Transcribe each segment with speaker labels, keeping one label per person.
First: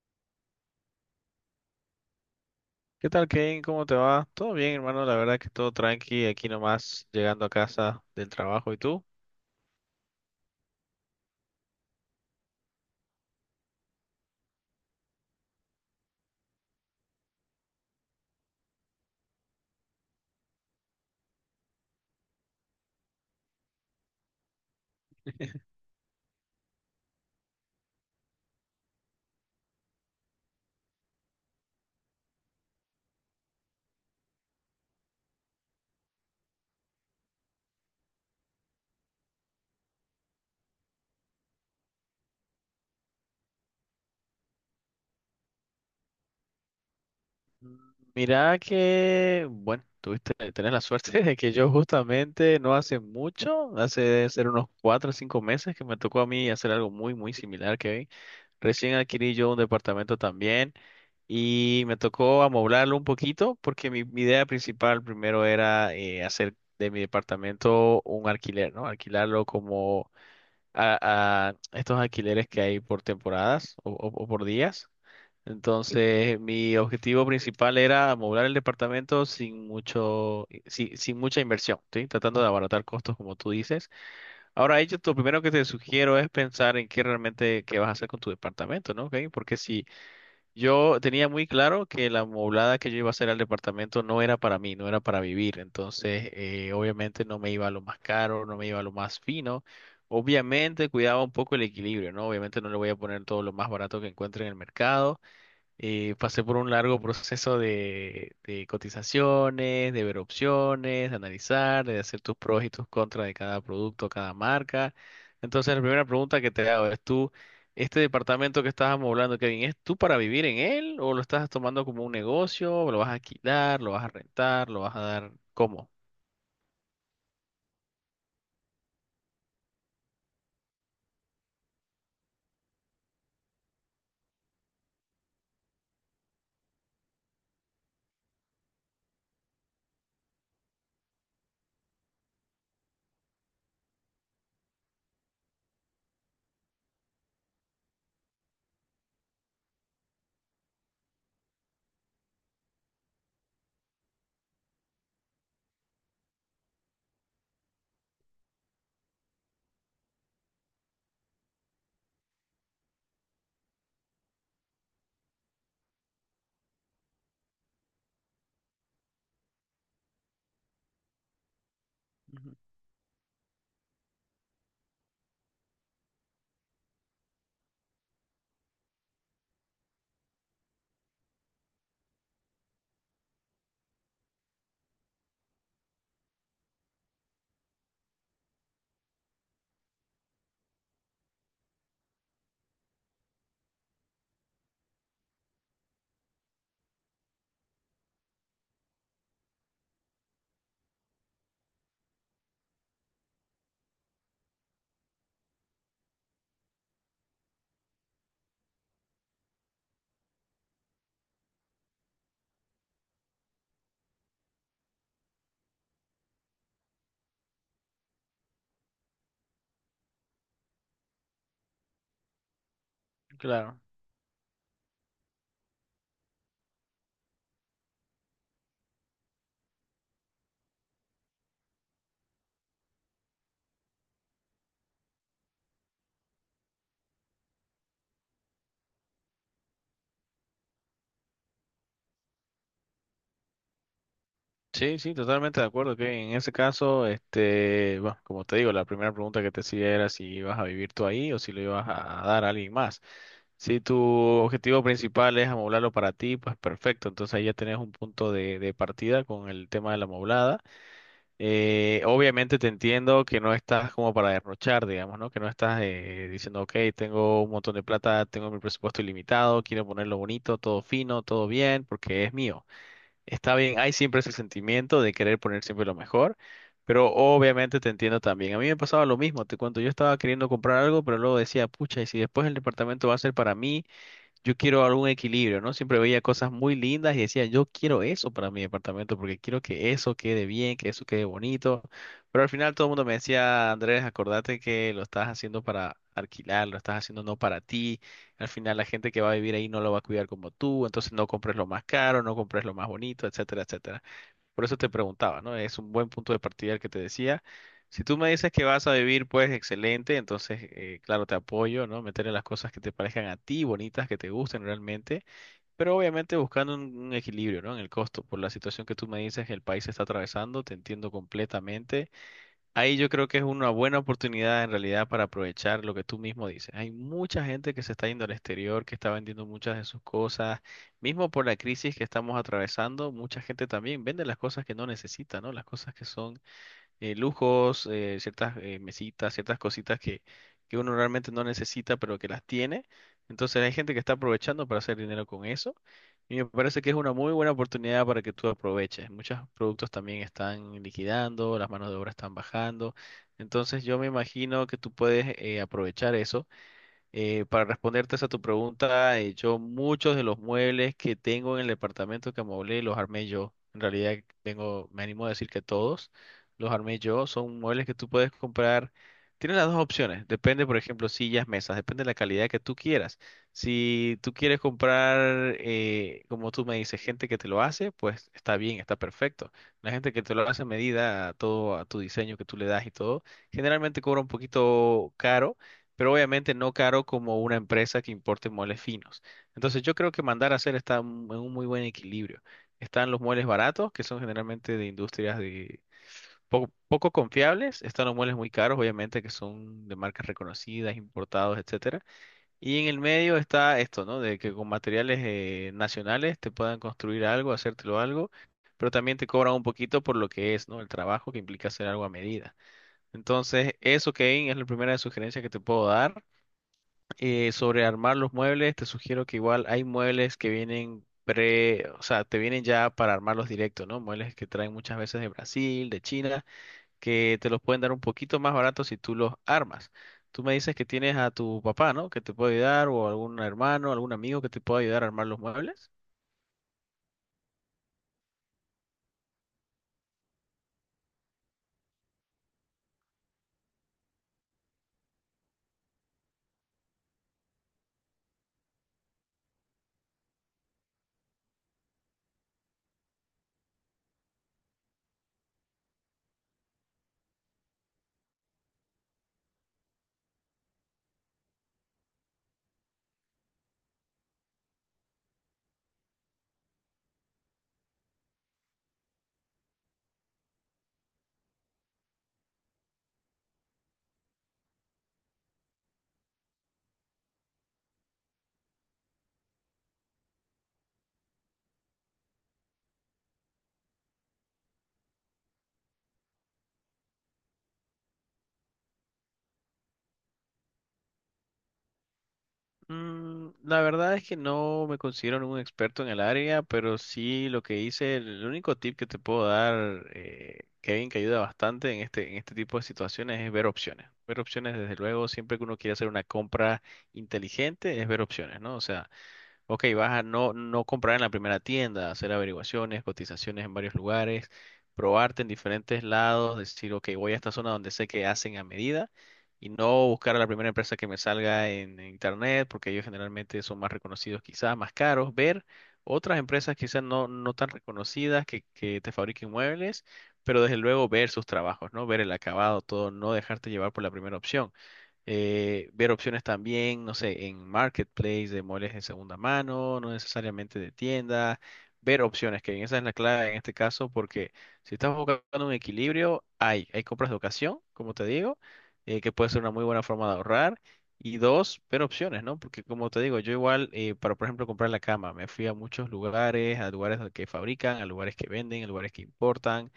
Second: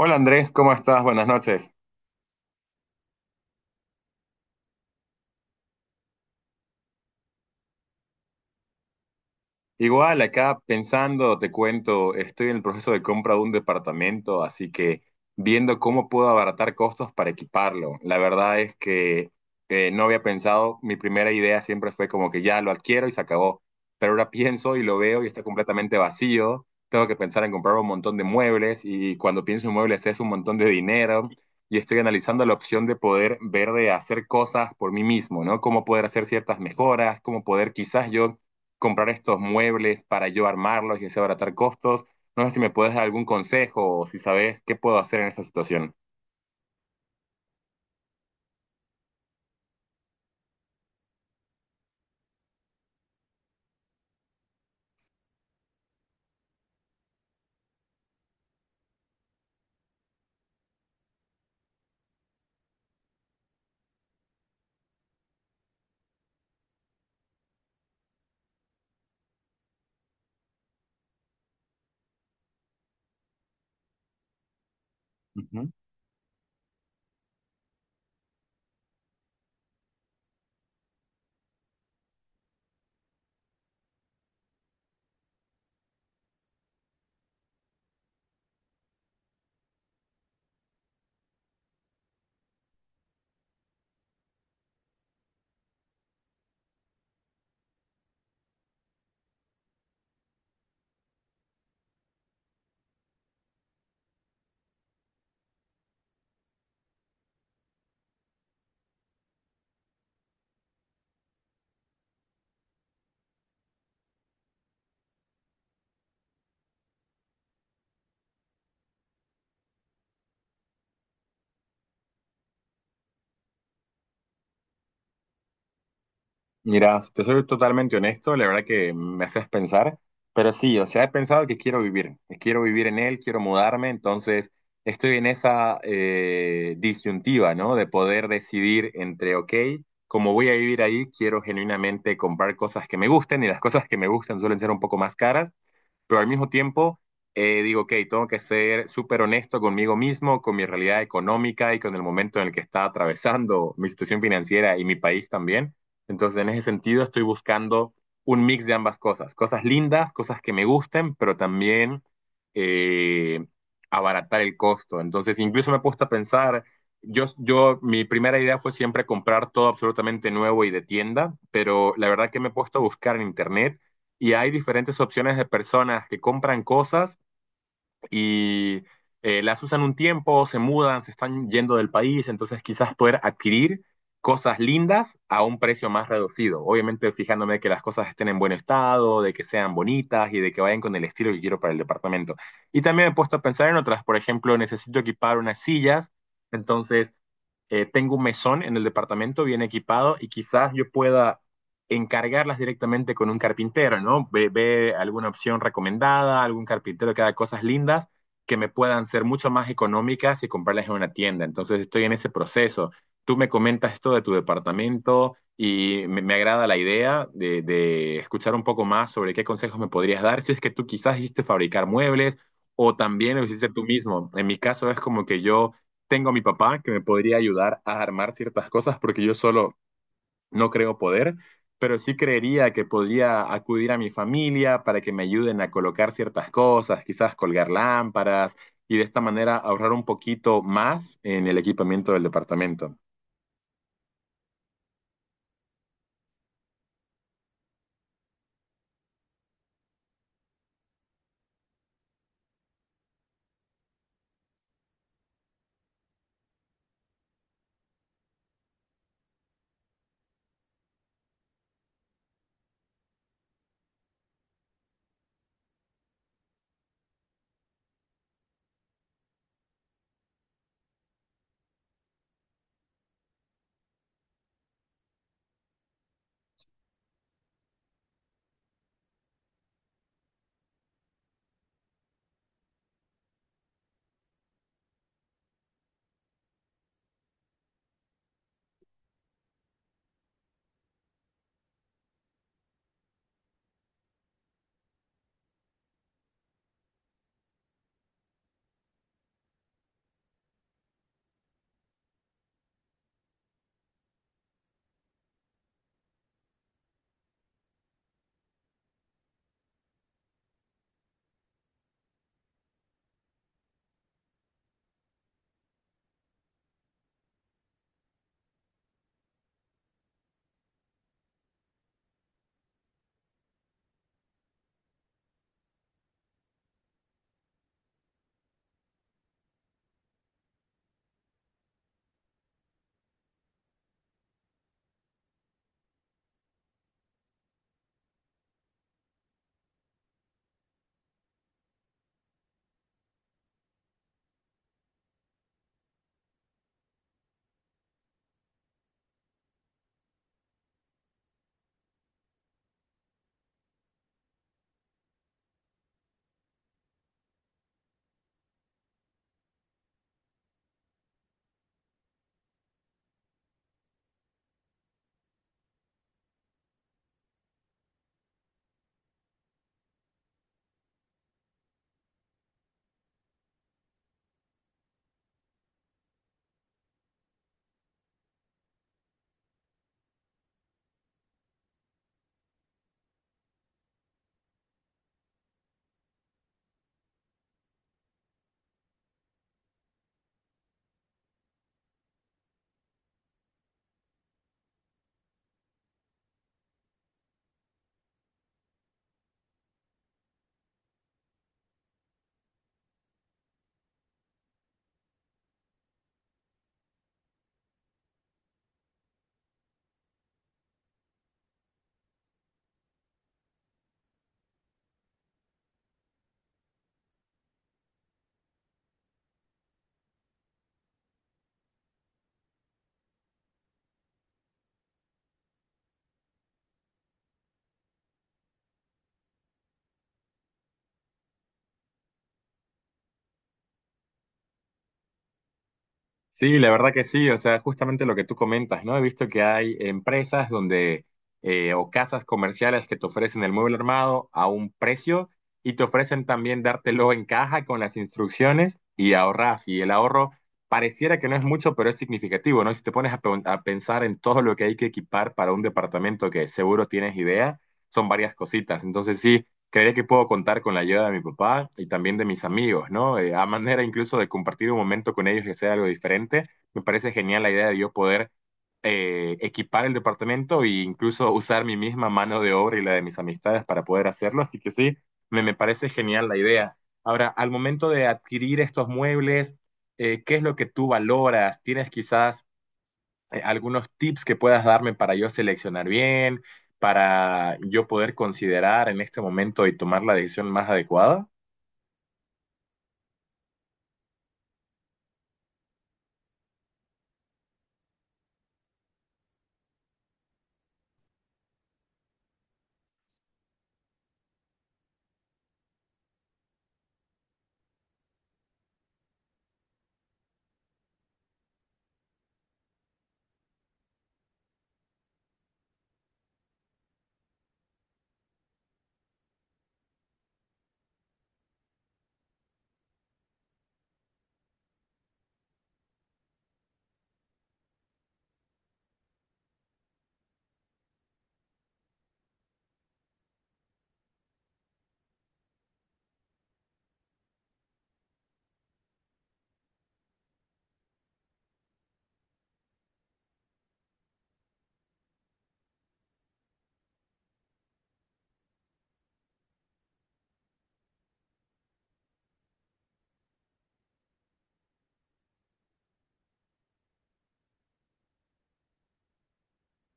Speaker 1: Hola Andrés, ¿cómo estás? Buenas noches.
Speaker 2: ¿Qué tal, Kane? ¿Cómo te va? Todo bien, hermano. La verdad que todo tranqui. Aquí nomás llegando a casa del trabajo. ¿Y tú?
Speaker 1: Igual, acá pensando, te cuento, estoy en el proceso de compra de un departamento, así que viendo cómo puedo abaratar costos para equiparlo. La verdad es que no había pensado, mi primera idea siempre fue como que ya lo adquiero y se acabó, pero ahora pienso y lo veo y está completamente vacío, tengo que pensar en comprar un montón de muebles y cuando pienso en muebles es un montón de dinero y estoy analizando la opción de poder ver de hacer cosas por mí mismo, ¿no? Cómo poder hacer ciertas mejoras, cómo poder quizás yo comprar estos muebles para yo armarlos y así abaratar costos. No sé si me puedes dar algún consejo o si sabes qué puedo hacer en esta situación.
Speaker 2: Mm, Mira que, bueno, tenés la suerte de que yo justamente no hace mucho, hace debe ser unos cuatro o cinco meses que me tocó a mí hacer algo muy, muy similar, Kevin. Recién adquirí yo un departamento también y me tocó amoblarlo un poquito porque mi idea principal primero era hacer de mi departamento un alquiler, ¿no? Alquilarlo como a estos alquileres que hay por temporadas o, o por días.
Speaker 1: Ujú.
Speaker 2: Entonces, mi objetivo principal era amoblar el departamento sin mucho, sin mucha inversión, ¿sí? Tratando de abaratar costos, como tú dices. Ahora, ello, lo primero que te sugiero es pensar en qué realmente qué vas a hacer con tu departamento, ¿no? ¿Ok? Porque si yo tenía muy claro que la moblada que yo iba a hacer al departamento no era para mí, no era para vivir. Entonces, obviamente no me iba a lo más caro, no me iba a lo más fino. Obviamente cuidaba un poco el equilibrio, ¿no? Obviamente no le voy a poner todo lo más barato que encuentre en el mercado. Pasé por un largo proceso de cotizaciones, de ver opciones, de analizar, de hacer tus pros y tus contras de cada producto, cada marca. Entonces, la primera pregunta que te hago es tú, este departamento que estás amoblando, Kevin, ¿es tú para vivir en él o lo estás tomando como un negocio? ¿O ¿lo vas a alquilar? ¿Lo vas a rentar? ¿Lo vas a dar? ¿Cómo?
Speaker 1: Mira, si te soy totalmente honesto, la verdad que me haces pensar, pero sí, o sea, he pensado que quiero vivir en él, quiero mudarme, entonces estoy en esa disyuntiva, ¿no? De poder decidir entre, ok, como voy a vivir ahí, quiero genuinamente comprar cosas que me gusten y las cosas que me gustan suelen ser un poco más caras, pero al mismo tiempo digo, ok, tengo que ser súper honesto conmigo mismo, con mi realidad económica y con el momento en el que está atravesando mi situación financiera y mi país también. Entonces, en ese sentido, estoy buscando un mix de ambas cosas, cosas lindas, cosas que me gusten, pero también eh, abaratar el costo. Entonces, incluso me he puesto a pensar, mi primera idea fue siempre comprar todo absolutamente nuevo y de tienda, pero la verdad que me he
Speaker 2: Ujú.
Speaker 1: puesto a buscar en internet y hay diferentes opciones de personas que compran cosas y las usan un tiempo, se mudan, se están yendo del país, entonces quizás poder adquirir cosas lindas a un precio más reducido. Obviamente fijándome que las cosas estén en buen estado, de que sean bonitas y de que vayan con el estilo que quiero para el departamento. Y también me he puesto a pensar en otras, por ejemplo, necesito equipar unas sillas, entonces tengo un mesón en el departamento bien equipado y quizás yo pueda encargarlas directamente con un carpintero, ¿no? Ve alguna opción recomendada, algún carpintero que haga cosas lindas que me puedan ser mucho más económicas y comprarlas en una tienda. Entonces estoy en ese proceso. Tú me comentas esto de tu departamento y me agrada la idea de escuchar un poco más sobre qué consejos me podrías dar si es que tú quizás hiciste fabricar muebles o también lo hiciste
Speaker 2: Claro.
Speaker 1: tú mismo. En mi caso es como que yo tengo a mi papá que me podría ayudar a armar ciertas cosas porque yo solo no creo poder, pero sí creería que podría acudir a mi familia para que me ayuden a colocar ciertas cosas, quizás colgar lámparas y de esta manera ahorrar un poquito más en el equipamiento del departamento.
Speaker 2: Sí, sí, totalmente de acuerdo que en ese caso, este, bueno, como te digo, la primera pregunta que te hacía era si ibas a vivir tú ahí o si lo ibas a dar a alguien más. Si tu objetivo principal es amoblarlo para ti, pues perfecto. Entonces ahí ya tenés un punto de partida con el tema de la amoblada. Obviamente te entiendo que no estás como para derrochar, digamos, ¿no? Que no estás diciendo, ok, tengo un montón de plata, tengo mi presupuesto ilimitado, quiero ponerlo bonito, todo fino, todo bien, porque es mío. Está bien, hay siempre ese sentimiento de querer poner siempre lo mejor, pero obviamente te entiendo también. A mí me pasaba lo mismo, te cuento, yo estaba queriendo comprar algo, pero luego decía, pucha, y si después el departamento va a ser para mí yo quiero algún equilibrio, ¿no? Siempre veía cosas muy lindas y decía, yo quiero eso para mi departamento porque quiero que eso quede bien, que eso quede bonito. Pero al final todo el mundo me decía, Andrés, acordate que lo estás haciendo para alquilar, lo estás haciendo no para ti. Al final la gente que va a vivir ahí no lo va a cuidar como tú, entonces no compres lo más caro, no compres lo más bonito, etcétera, etcétera. Por eso te preguntaba, ¿no? Es un buen punto de partida el que te decía. Si tú me dices que vas a vivir, pues excelente, entonces, claro, te apoyo, ¿no? Meterle las cosas que te parezcan a ti bonitas, que te gusten realmente, pero obviamente buscando un equilibrio, ¿no? En el costo, por la situación que tú me dices que el país está atravesando, te entiendo completamente. Ahí yo creo que es una buena oportunidad en realidad para aprovechar lo que tú mismo dices. Hay mucha gente que se está yendo al exterior, que está vendiendo muchas de sus cosas. Mismo por la crisis que estamos atravesando, mucha gente también vende las cosas que no necesita, ¿no? Las cosas que son lujos, ciertas mesitas, ciertas cositas que uno realmente no necesita, pero que las tiene. Entonces hay gente que está aprovechando para hacer dinero con eso. Y me parece que es una muy buena oportunidad para que tú aproveches. Muchos productos también están liquidando, las manos de obra están bajando. Entonces yo me imagino que tú puedes aprovechar eso para responderte a tu pregunta, yo muchos de los muebles que tengo en el departamento que amoblé los armé yo. En realidad tengo, me animo a decir que todos los armé yo. Son muebles que tú puedes comprar. Tienes las dos opciones. Depende, por ejemplo, sillas, mesas. Depende de la calidad que tú quieras. Si tú quieres comprar, como tú me dices, gente que te lo hace, pues está bien, está perfecto. La gente que te lo hace a medida, a todo, a tu diseño que tú le das y todo, generalmente cobra un poquito caro pero obviamente no caro como una empresa que importe muebles finos. Entonces yo creo que mandar a hacer está en un muy buen equilibrio. Están los muebles baratos, que son generalmente de industrias de poco confiables, están los muebles muy caros, obviamente, que son de marcas reconocidas, importados, etcétera. Y en el medio está esto, ¿no? De que con materiales nacionales te puedan construir algo, hacértelo algo, pero también te cobran un poquito por lo que es, ¿no? El trabajo que implica hacer algo a medida. Entonces, eso, Kevin, es la primera sugerencia que te puedo dar. Sobre armar los muebles, te sugiero que igual hay muebles que vienen pre, o sea, te vienen ya para armarlos directo, ¿no? Muebles que traen muchas veces de Brasil, de China, que te los pueden dar un poquito más baratos si tú los armas. Tú me dices que tienes a tu papá, ¿no? Que te puede ayudar, o algún hermano, algún amigo que te pueda ayudar a armar los muebles.
Speaker 1: Sí, la verdad que sí, o sea, justamente lo que tú comentas, ¿no? He visto que hay empresas donde, o casas comerciales que te ofrecen el mueble armado a un precio y te ofrecen también dártelo en caja con las instrucciones y ahorras. Y el ahorro pareciera que no es mucho, pero es significativo, ¿no? Si te pones a pensar en todo lo que hay que equipar para un departamento que seguro tienes idea, son varias cositas. Entonces sí. Creería que puedo contar con la ayuda de mi papá y también de mis amigos, ¿no? A manera incluso de compartir un momento con ellos que sea algo diferente. Me parece genial la idea de yo poder equipar el departamento e incluso usar mi misma mano de obra y la de mis amistades para poder hacerlo. Así que sí, me parece genial la idea. Ahora, al momento de adquirir estos muebles, ¿qué es lo que tú valoras? ¿Tienes quizás algunos tips que puedas darme para yo seleccionar bien, para yo poder considerar en este momento y tomar la decisión más adecuada?
Speaker 2: La verdad es que no me considero un experto en el área, pero sí lo que hice, el único tip que te puedo dar, Kevin, que ayuda bastante en este tipo de situaciones es ver opciones. Ver opciones, desde luego, siempre que uno quiere hacer una compra inteligente, es ver opciones, ¿no? O sea, ok, vas a no comprar en la primera tienda, hacer averiguaciones, cotizaciones en varios lugares, probarte en diferentes lados, decir, ok, voy a esta zona donde sé que hacen a medida y no buscar a la primera empresa que me salga en internet, porque ellos generalmente son más reconocidos quizás, más caros, ver otras empresas quizás no tan reconocidas que te fabriquen muebles, pero desde luego ver sus trabajos, ¿no? Ver el acabado, todo, no dejarte llevar por la primera opción ver opciones también, no sé, en marketplace de muebles de segunda mano, no necesariamente de tienda, ver opciones, que esa es la clave en este caso, porque si estás buscando un equilibrio, hay compras de ocasión, como te digo, que puede ser una muy buena forma de ahorrar. Y dos, ver opciones, ¿no? Porque como te digo, yo igual, para por ejemplo comprar la cama, me fui a muchos lugares, a lugares que fabrican, a lugares que venden, a lugares que importan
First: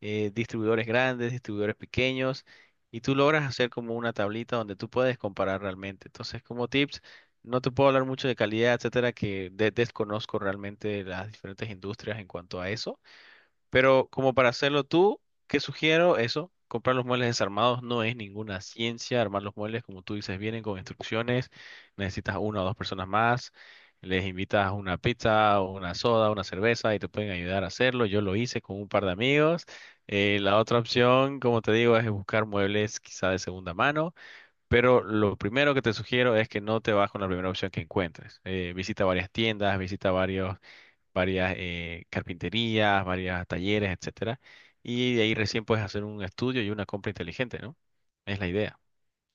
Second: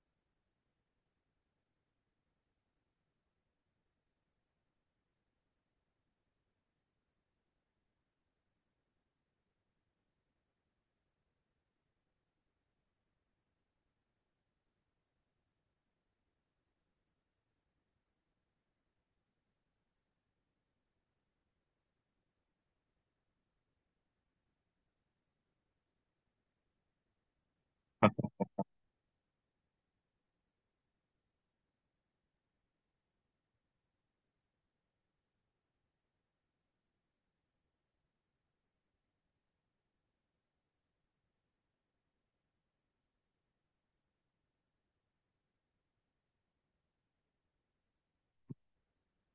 Speaker 2: distribuidores grandes, distribuidores pequeños, y tú logras hacer como una tablita donde tú puedes comparar realmente. Entonces, como tips, no te puedo hablar mucho de calidad, etcétera, que desconozco realmente las diferentes industrias en cuanto a eso pero como para hacerlo tú, ¿qué sugiero? Eso, comprar los muebles desarmados no es ninguna ciencia. Armar los muebles, como tú dices, vienen con instrucciones. Necesitas una o dos personas más. Les invitas una pizza o una soda, una cerveza y te pueden ayudar a hacerlo. Yo lo hice con un par de amigos. La otra opción, como te digo, es buscar muebles quizá de segunda mano. Pero lo primero que te sugiero es que no te vas con la primera opción que encuentres. Visita varias tiendas, visita varios varias carpinterías, varios talleres, etcétera. Y de ahí recién puedes hacer un estudio y una compra inteligente, ¿no? Es la idea.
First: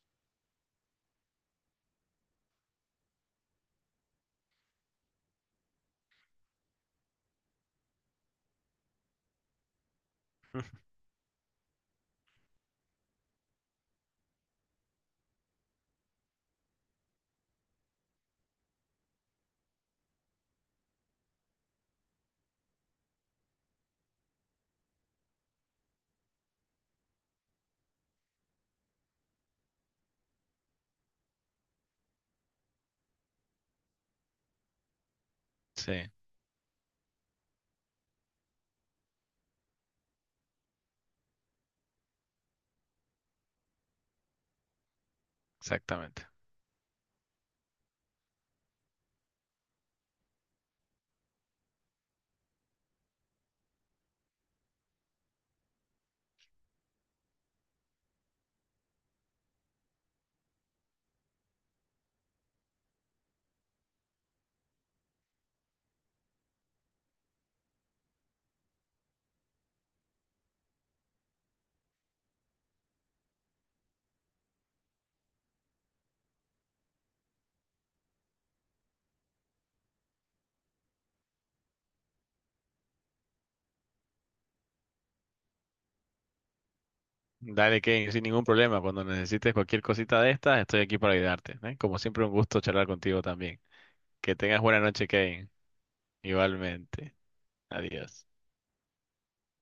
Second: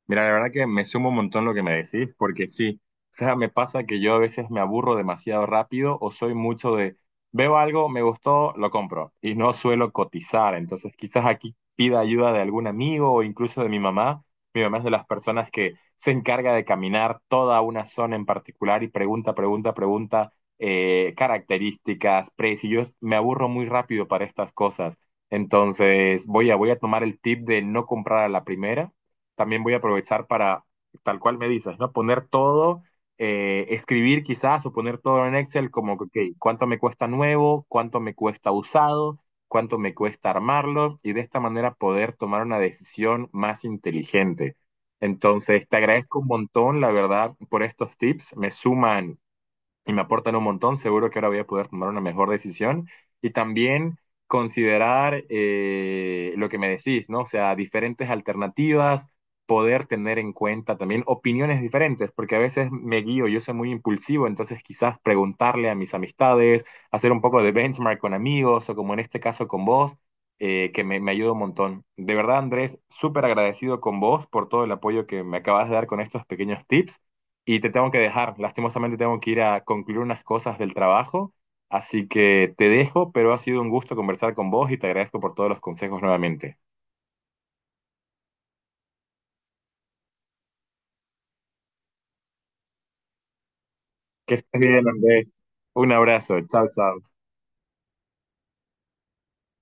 Speaker 1: Mira, la verdad que me sumo un montón lo que me decís, porque sí, o sea, me pasa que yo a veces me aburro demasiado rápido o soy mucho de, veo algo, me gustó, lo compro y no suelo cotizar, entonces quizás aquí pida ayuda de algún amigo o incluso de mi mamá. Mi mamá es de las personas que se encarga de caminar toda una zona en particular y pregunta, pregunta, pregunta, características, precios. Me aburro muy rápido para estas cosas. Entonces voy a tomar el tip de no comprar a la primera también voy a aprovechar para, tal cual me dices, ¿no? Poner todo, escribir quizás o poner todo en Excel como, que,
Speaker 2: Sí,
Speaker 1: ok, ¿cuánto me cuesta nuevo? ¿Cuánto me cuesta usado? ¿Cuánto me cuesta armarlo? Y de esta manera poder tomar una decisión más inteligente. Entonces, te agradezco un
Speaker 2: exactamente.
Speaker 1: montón, la verdad, por estos tips. Me suman y me aportan un montón, seguro que ahora voy a poder tomar una mejor decisión y también considerar lo que me decís, ¿no? O sea, diferentes alternativas, poder tener en cuenta también opiniones diferentes, porque a veces me guío, yo soy muy impulsivo, entonces quizás preguntarle a mis amistades, hacer un poco de benchmark con amigos o como en este caso con vos. Que me ayuda un montón. De verdad, Andrés, súper agradecido con vos por todo el apoyo que me acabas de dar con estos pequeños tips. Y te tengo que dejar, lastimosamente tengo que ir a concluir unas cosas del trabajo, así que te dejo, pero ha sido un gusto conversar con vos y te agradezco por todos los consejos nuevamente.
Speaker 2: Dale, Kevin, sin ningún problema. Cuando necesites cualquier cosita de estas, estoy aquí para ayudarte, ¿eh? Como siempre, un gusto charlar contigo también.
Speaker 1: Que
Speaker 2: Que
Speaker 1: estés
Speaker 2: tengas buena
Speaker 1: bien,
Speaker 2: noche,
Speaker 1: Andrés.
Speaker 2: Kevin.
Speaker 1: Un abrazo. Chao, chao.
Speaker 2: Igualmente. Adiós.